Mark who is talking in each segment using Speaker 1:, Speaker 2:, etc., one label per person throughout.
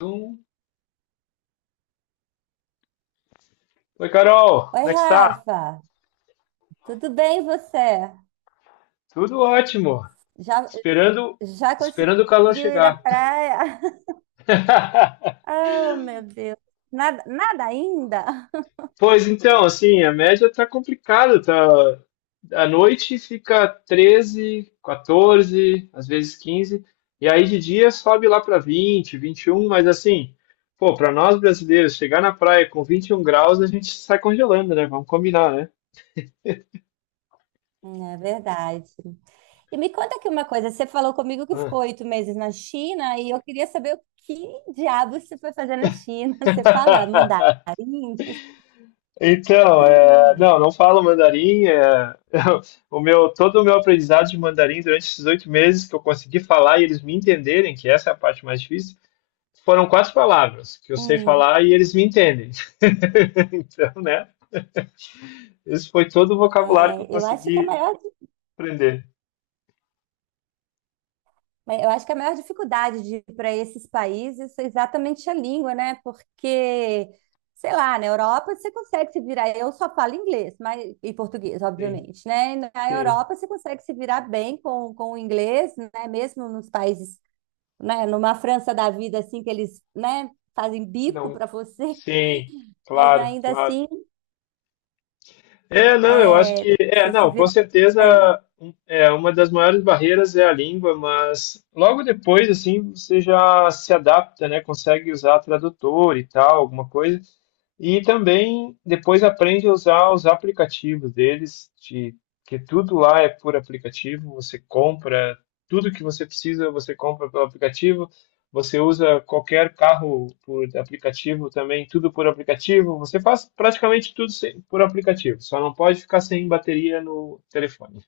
Speaker 1: Um. Oi, Carol,
Speaker 2: Oi,
Speaker 1: como é que está?
Speaker 2: Rafa, tudo bem e você?
Speaker 1: Tudo ótimo.
Speaker 2: Já,
Speaker 1: Esperando,
Speaker 2: já conseguiu
Speaker 1: esperando o calor
Speaker 2: ir à
Speaker 1: chegar.
Speaker 2: praia? Oh, meu Deus, nada, nada ainda?
Speaker 1: Pois então, assim, a média tá complicada, tá. À noite fica 13 14, às vezes 15 e aí de dia sobe lá para 20 21, mas assim, pô, para nós brasileiros chegar na praia com 21 graus, a gente sai congelando, né? Vamos combinar, né?
Speaker 2: É verdade. E me conta aqui uma coisa, você falou comigo que ficou
Speaker 1: Ah.
Speaker 2: 8 meses na China e eu queria saber o que diabos você foi fazer na China. Você fala mandarim?
Speaker 1: Então, é, não, não falo mandarim. É. Todo o meu aprendizado de mandarim durante esses 8 meses, que eu consegui falar e eles me entenderem, que essa é a parte mais difícil, foram quatro palavras que eu sei
Speaker 2: Hum,
Speaker 1: falar e eles me entendem. Então, né? Esse foi todo o vocabulário que eu
Speaker 2: é, eu acho que a
Speaker 1: consegui
Speaker 2: maior
Speaker 1: aprender.
Speaker 2: Eu acho que a maior dificuldade de ir para esses países é exatamente a língua, né? Porque, sei lá, na Europa você consegue se virar. Eu só falo inglês, mas e português,
Speaker 1: Sim,
Speaker 2: obviamente, né? E na
Speaker 1: sim,
Speaker 2: Europa você consegue se virar bem com o inglês, né? Mesmo nos países, né? Numa França da vida, assim, que eles, né? Fazem bico
Speaker 1: não,
Speaker 2: para você,
Speaker 1: sim,
Speaker 2: mas
Speaker 1: claro,
Speaker 2: ainda
Speaker 1: claro.
Speaker 2: assim,
Speaker 1: É, não, eu acho
Speaker 2: é,
Speaker 1: que é,
Speaker 2: você se
Speaker 1: não, com
Speaker 2: vira.
Speaker 1: certeza
Speaker 2: É,
Speaker 1: é uma das maiores barreiras é a língua, mas logo depois assim você já se adapta, né? Consegue usar tradutor e tal, alguma coisa. E também depois aprende a usar os aplicativos deles, que tudo lá é por aplicativo, você compra tudo que você precisa, você compra pelo aplicativo. Você usa qualquer carro por aplicativo também, tudo por aplicativo. Você faz praticamente tudo por aplicativo, só não pode ficar sem bateria no telefone.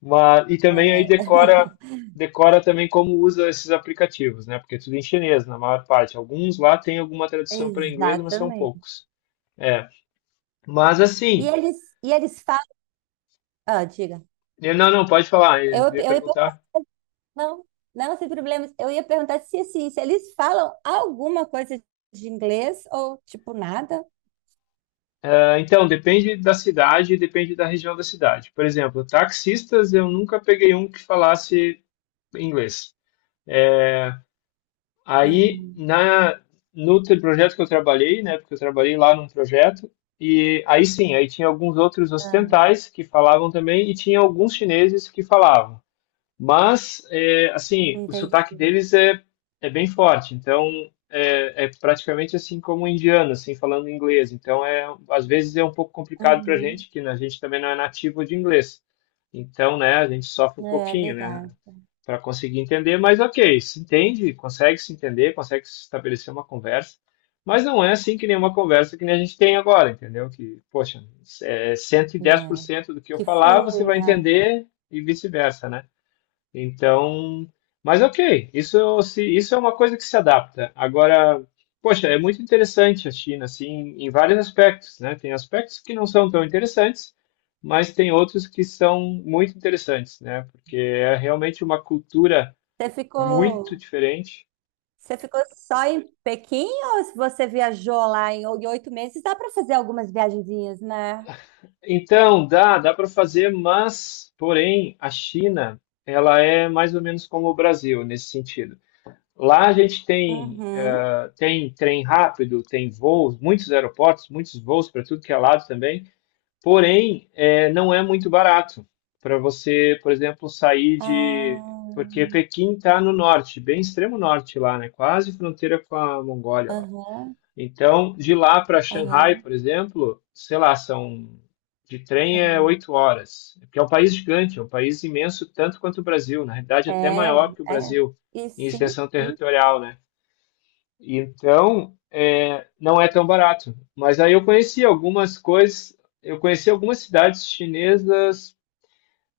Speaker 1: Mas, e também aí
Speaker 2: é,
Speaker 1: decora, decora também como usa esses aplicativos, né? Porque é tudo em chinês, na maior parte. Alguns lá tem alguma tradução para inglês, mas são
Speaker 2: exatamente.
Speaker 1: poucos. É. Mas
Speaker 2: E
Speaker 1: assim,
Speaker 2: eles, e eles falam. Ah, diga.
Speaker 1: não, não, pode falar, eu
Speaker 2: Eu,
Speaker 1: ia
Speaker 2: eu ia perguntar.
Speaker 1: perguntar.
Speaker 2: Não, não, sem problemas. Eu ia perguntar se, assim, se eles falam alguma coisa de inglês ou, tipo, nada.
Speaker 1: Ah, então, depende da cidade, depende da região da cidade. Por exemplo, taxistas, eu nunca peguei um que falasse em inglês. Aí,
Speaker 2: Uhum.
Speaker 1: no projeto que eu trabalhei, né, porque eu trabalhei lá num projeto, e aí sim, aí tinha alguns outros
Speaker 2: Ah,
Speaker 1: ocidentais que falavam também, e tinha alguns chineses que falavam. Mas, é, assim, o sotaque
Speaker 2: entendi.
Speaker 1: deles é bem forte, então é praticamente assim como um indiano, assim, falando inglês. Então, é, às vezes é um pouco complicado para a
Speaker 2: Uhum.
Speaker 1: gente, que a gente também não é nativo de inglês. Então, né, a gente sofre um
Speaker 2: É
Speaker 1: pouquinho, né,
Speaker 2: verdade,
Speaker 1: para conseguir entender, mas ok, se entende, consegue se entender, consegue se estabelecer uma conversa. Mas não é assim que nenhuma conversa que nem a gente tem agora, entendeu? Que, poxa, é cento e dez por
Speaker 2: né?
Speaker 1: cento do que eu
Speaker 2: Que
Speaker 1: falar,
Speaker 2: flui,
Speaker 1: você vai
Speaker 2: né?
Speaker 1: entender, e vice-versa, né? Então, mas ok, isso, se isso é uma coisa que se adapta. Agora, poxa, é muito interessante a China, assim, em vários aspectos, né? Tem aspectos que não são tão interessantes, mas tem outros que são muito interessantes, né? Porque é realmente uma cultura
Speaker 2: Você
Speaker 1: muito
Speaker 2: ficou,
Speaker 1: diferente.
Speaker 2: você ficou só em Pequim ou se você viajou lá em 8 meses? Dá para fazer algumas viagenzinhas, né?
Speaker 1: Então, dá para fazer, mas, porém, a China, ela é mais ou menos como o Brasil nesse sentido. Lá a gente tem
Speaker 2: Uhum.
Speaker 1: tem trem rápido, tem voos, muitos aeroportos, muitos voos para tudo que é lado também. Porém, é, não é muito barato para você, por exemplo, sair de.
Speaker 2: Ah,
Speaker 1: Porque Pequim está no norte, bem extremo norte lá, né? Quase fronteira com a Mongólia lá.
Speaker 2: aham,
Speaker 1: Então, de lá para Xangai,
Speaker 2: aham,
Speaker 1: por exemplo, sei lá, são. De trem é
Speaker 2: aham.
Speaker 1: 8 horas, é porque é um país gigante, é um país imenso, tanto quanto o Brasil, na realidade é até maior que o
Speaker 2: É, é.
Speaker 1: Brasil
Speaker 2: E
Speaker 1: em
Speaker 2: sim,
Speaker 1: extensão territorial, né? Então, é, não é tão barato. Mas aí eu conheci algumas coisas, eu conheci algumas cidades chinesas,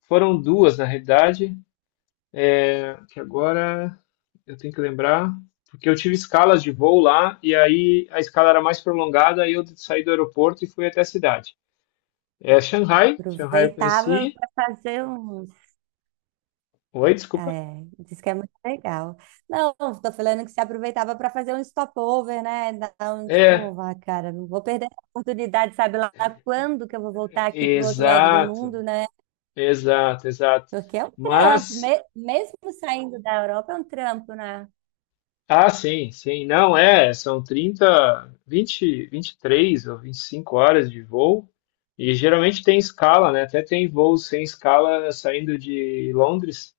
Speaker 1: foram duas na realidade, que agora eu tenho que lembrar, porque eu tive escalas de voo lá e aí a escala era mais prolongada, aí eu saí do aeroporto e fui até a cidade. É Shanghai, Shanghai eu
Speaker 2: aproveitava
Speaker 1: conheci.
Speaker 2: para fazer uns.
Speaker 1: Oi, desculpa.
Speaker 2: É, diz que é muito legal. Não, tô falando que se aproveitava para fazer um stopover, né? Então,
Speaker 1: É,
Speaker 2: tipo, vai, cara, não vou perder a oportunidade, sabe lá quando que eu vou voltar aqui pro outro lado do
Speaker 1: exato,
Speaker 2: mundo, né?
Speaker 1: exato, exato.
Speaker 2: Porque é um trampo,
Speaker 1: Mas
Speaker 2: mesmo saindo da Europa, é um trampo, né?
Speaker 1: ah, sim, sim. Não, é, são 30, 20, 23 ou 25 horas de voo. E geralmente tem escala, né? Até tem voos sem escala saindo de Londres,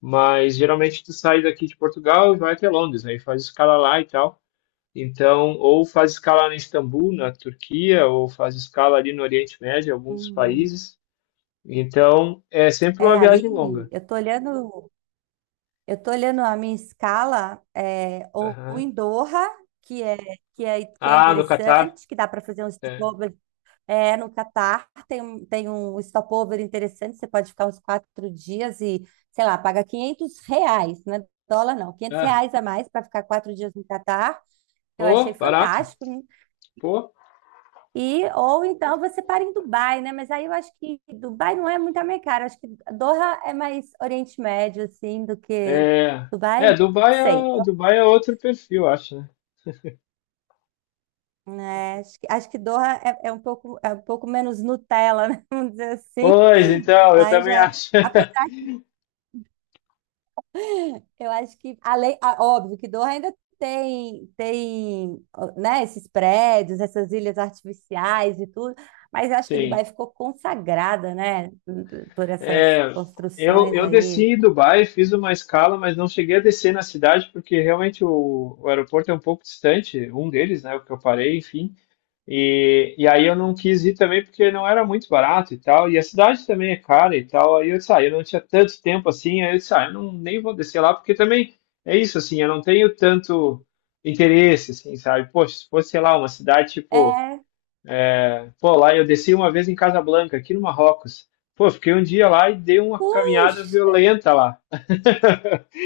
Speaker 1: mas geralmente tu sai daqui de Portugal e vai até Londres, aí faz escala lá e tal. Então, ou faz escala em Istambul, na Turquia, ou faz escala ali no Oriente Médio, em alguns
Speaker 2: Uhum.
Speaker 1: países. Então, é sempre
Speaker 2: É,
Speaker 1: uma
Speaker 2: ali,
Speaker 1: viagem longa.
Speaker 2: eu tô olhando, eu tô olhando a minha escala, é, ou
Speaker 1: Aham.
Speaker 2: em Doha, que é, que é
Speaker 1: Ah, no Catar.
Speaker 2: interessante, que dá para fazer um
Speaker 1: É.
Speaker 2: stopover. É, no Catar tem, tem um stopover interessante, você pode ficar uns 4 dias e, sei lá, paga R$ 500, não é dólar não, quinhentos
Speaker 1: Ah,
Speaker 2: reais a mais para ficar 4 dias no Catar, que eu achei
Speaker 1: oh, barato.
Speaker 2: fantástico, né?
Speaker 1: Pô.
Speaker 2: E, ou então você para em Dubai, né? Mas aí eu acho que Dubai não é muito a minha cara, acho que Doha é mais Oriente Médio, assim, do que
Speaker 1: É, é,
Speaker 2: Dubai,
Speaker 1: Dubai
Speaker 2: sei.
Speaker 1: é, Dubai é outro perfil, eu acho, né?
Speaker 2: Né? Acho que Doha é um pouco, é um pouco menos Nutella, né? Vamos dizer assim.
Speaker 1: Pois, então, eu
Speaker 2: Dubai
Speaker 1: também
Speaker 2: já.
Speaker 1: acho.
Speaker 2: Eu acho que, além, ah, óbvio que Doha ainda tem, ó, né, esses prédios, essas ilhas artificiais e tudo, mas eu acho que Dubai
Speaker 1: Sim.
Speaker 2: ficou consagrada, né, por essas
Speaker 1: É, eu,
Speaker 2: construções
Speaker 1: eu
Speaker 2: aí.
Speaker 1: desci em Dubai, fiz uma escala, mas não cheguei a descer na cidade, porque realmente o aeroporto é um pouco distante, um deles, né, o que eu parei, enfim. E aí eu não quis ir também, porque não era muito barato e tal, e a cidade também é cara e tal. Aí eu disse, ah, eu não tinha tanto tempo assim, aí eu disse, ah, eu não, nem vou descer lá, porque também é isso, assim, eu não tenho tanto interesse, assim, sabe? Poxa, se fosse, sei lá, uma cidade tipo,
Speaker 2: É,
Speaker 1: pô, lá eu desci uma vez em Casablanca, aqui no Marrocos. Pô, fiquei um dia lá e dei uma caminhada
Speaker 2: puxa!
Speaker 1: violenta lá,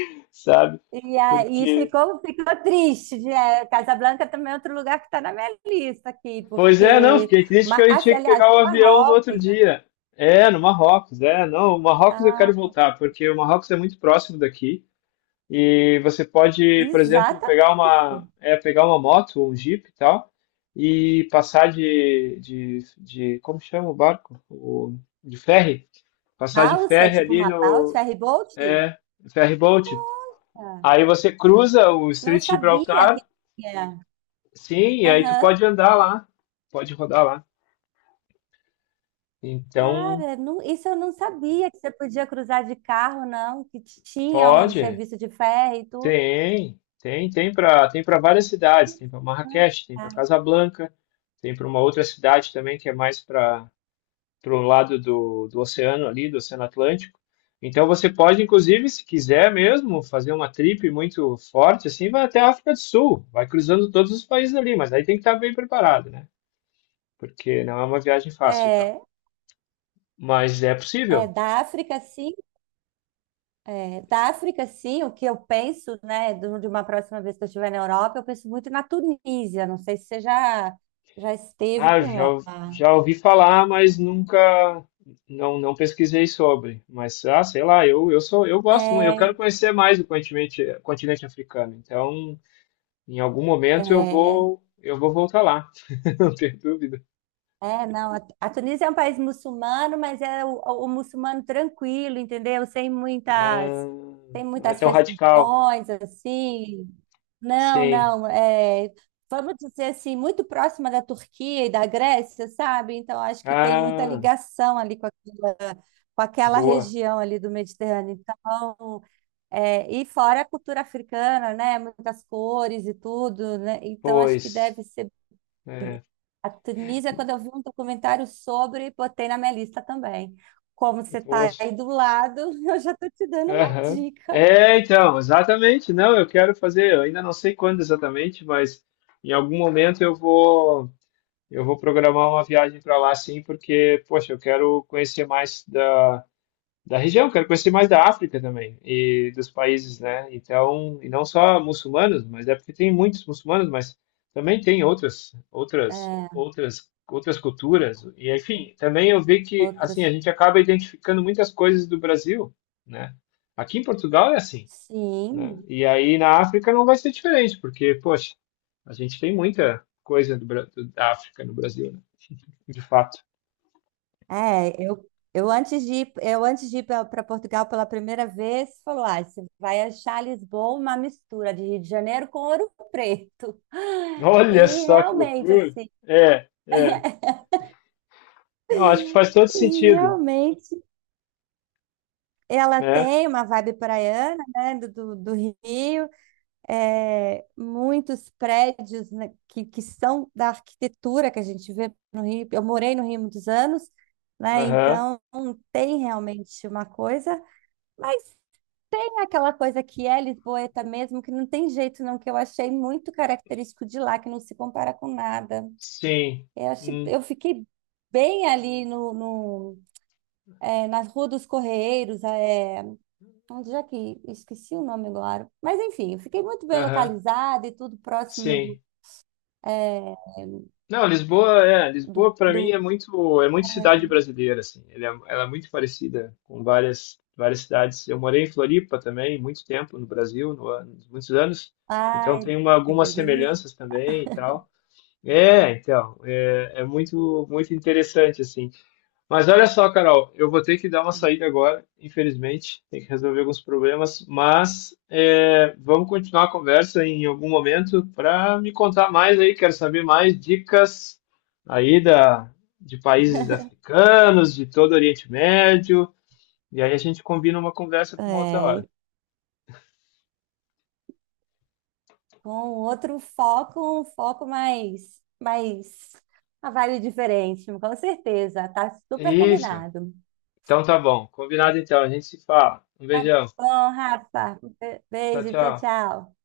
Speaker 1: sabe?
Speaker 2: E aí
Speaker 1: Porque
Speaker 2: ficou triste. É, Casablanca também é outro lugar que está na minha lista aqui,
Speaker 1: Pois é, não,
Speaker 2: porque,
Speaker 1: fiquei triste que eu
Speaker 2: ah,
Speaker 1: tinha que
Speaker 2: aliás,
Speaker 1: pegar o avião no outro
Speaker 2: Marrocos,
Speaker 1: dia. É, no Marrocos, é, não, o Marrocos eu quero
Speaker 2: ah,
Speaker 1: voltar, porque o Marrocos é muito próximo daqui, e você pode, por exemplo, pegar uma,
Speaker 2: exatamente.
Speaker 1: é, pegar uma moto ou um jeep e tal e passar de como chama o barco? De ferry, passar de
Speaker 2: Balsa,
Speaker 1: ferry
Speaker 2: tipo
Speaker 1: ali
Speaker 2: uma balsa,
Speaker 1: no,
Speaker 2: ferry boat?
Speaker 1: é, ferry boat. Aí você cruza o
Speaker 2: Não
Speaker 1: Estreito de
Speaker 2: sabia que
Speaker 1: Gibraltar,
Speaker 2: tinha.
Speaker 1: sim, e aí tu
Speaker 2: Aham.
Speaker 1: pode andar lá, pode rodar lá. Então,
Speaker 2: Cara, isso eu não sabia que você podia cruzar de carro, não, que tinha um
Speaker 1: pode,
Speaker 2: serviço de ferro e tudo,
Speaker 1: tem para várias cidades, tem para
Speaker 2: né?
Speaker 1: Marrakech, tem para
Speaker 2: Tá.
Speaker 1: Casablanca, tem para uma outra cidade também que é mais para o lado do oceano ali, do Oceano Atlântico. Então você pode, inclusive, se quiser mesmo, fazer uma trip muito forte, assim, vai até a África do Sul, vai cruzando todos os países ali, mas aí tem que estar bem preparado, né? Porque não é uma viagem fácil e tal.
Speaker 2: É,
Speaker 1: Mas é
Speaker 2: é
Speaker 1: possível.
Speaker 2: da África, sim. É, da África, sim, o que eu penso, né, de uma próxima vez que eu estiver na Europa, eu penso muito na Tunísia. Não sei se você já, já esteve
Speaker 1: Ah,
Speaker 2: por
Speaker 1: já,
Speaker 2: lá.
Speaker 1: já ouvi falar, mas nunca não pesquisei sobre. Mas ah, sei lá, eu sou, eu gosto muito, eu quero
Speaker 2: É,
Speaker 1: conhecer mais o continente africano. Então, em algum momento eu
Speaker 2: é.
Speaker 1: vou eu vou voltar lá, não tenho dúvida.
Speaker 2: É, não, a Tunísia é um país muçulmano, mas é o muçulmano tranquilo, entendeu? Sem
Speaker 1: Ah,
Speaker 2: muitas, sem
Speaker 1: não é
Speaker 2: muitas
Speaker 1: tão radical.
Speaker 2: restrições, assim. Não,
Speaker 1: Sim.
Speaker 2: não, é, vamos dizer assim, muito próxima da Turquia e da Grécia, sabe? Então, acho que tem muita
Speaker 1: Ah,
Speaker 2: ligação ali com aquela
Speaker 1: boa.
Speaker 2: região ali do Mediterrâneo. Então, é, e fora a cultura africana, né? Muitas cores e tudo, né? Então, acho que
Speaker 1: Pois.
Speaker 2: deve ser
Speaker 1: É,
Speaker 2: a Tunísia, quando eu vi um documentário sobre, botei na minha lista também. Como você está
Speaker 1: poxa.
Speaker 2: aí do lado, eu já estou te dando uma
Speaker 1: Aham.
Speaker 2: dica.
Speaker 1: É, então, exatamente. Não, eu quero fazer, eu ainda não sei quando exatamente, mas em algum momento eu vou programar uma viagem para lá, sim, porque, poxa, eu quero conhecer mais da região, quero conhecer mais da África também e dos países, né? Então, e não só muçulmanos, mas é porque tem muitos muçulmanos, mas também tem outras, outras,
Speaker 2: É,
Speaker 1: outras, outras culturas. E enfim, também eu vi que assim a
Speaker 2: outros.
Speaker 1: gente acaba identificando muitas coisas do Brasil, né? Aqui em Portugal é assim, né?
Speaker 2: Sim.
Speaker 1: E aí na África não vai ser diferente, porque, poxa, a gente tem muita coisa da África no Brasil, de fato.
Speaker 2: É, eu antes de ir para Portugal pela primeira vez, falou: ah, você vai achar Lisboa uma mistura de Rio de Janeiro com Ouro Preto.
Speaker 1: Olha
Speaker 2: E
Speaker 1: só que
Speaker 2: realmente,
Speaker 1: loucura!
Speaker 2: assim,
Speaker 1: É, é. Não, acho que faz todo
Speaker 2: e
Speaker 1: sentido,
Speaker 2: realmente ela
Speaker 1: né?
Speaker 2: tem uma vibe praiana, né, do, do Rio. É, muitos prédios, né, que são da arquitetura que a gente vê no Rio. Eu morei no Rio muitos anos, né?
Speaker 1: Aham.
Speaker 2: Então tem realmente uma coisa, mas tem aquela coisa que é lisboeta mesmo, que não tem jeito não, que eu achei muito característico de lá, que não se compara com nada.
Speaker 1: Sim.
Speaker 2: Eu achei,
Speaker 1: Hum.
Speaker 2: eu fiquei bem ali no, no é, na Rua dos Correiros, é, onde é que esqueci o nome agora. Mas enfim, eu fiquei muito bem
Speaker 1: Aham.
Speaker 2: localizada e tudo próximo
Speaker 1: Sim.
Speaker 2: é,
Speaker 1: Não, Lisboa, é,
Speaker 2: do...
Speaker 1: Lisboa para mim é muito cidade brasileira, assim. Ela é muito parecida com várias, várias cidades. Eu morei em Floripa também, muito tempo no Brasil, no, ano- muitos anos. Então
Speaker 2: Ai,
Speaker 1: tem
Speaker 2: que
Speaker 1: algumas
Speaker 2: delícia.
Speaker 1: semelhanças também e tal. É, então, é muito, muito interessante, assim. Mas olha só, Carol, eu vou ter que dar uma saída agora, infelizmente, tem que resolver alguns problemas, mas é, vamos continuar a conversa em algum momento para me contar mais aí, quero saber mais dicas aí de países africanos, de todo o Oriente Médio, e aí a gente combina uma conversa para uma outra hora.
Speaker 2: É, com outro foco, um foco mais uma vibe diferente, com certeza. Tá super
Speaker 1: Isso.
Speaker 2: combinado.
Speaker 1: Então tá bom, combinado então, a gente se fala. Um beijão.
Speaker 2: Bom, Rafa,
Speaker 1: Tchau,
Speaker 2: beijo, tchau,
Speaker 1: tchau.
Speaker 2: tchau.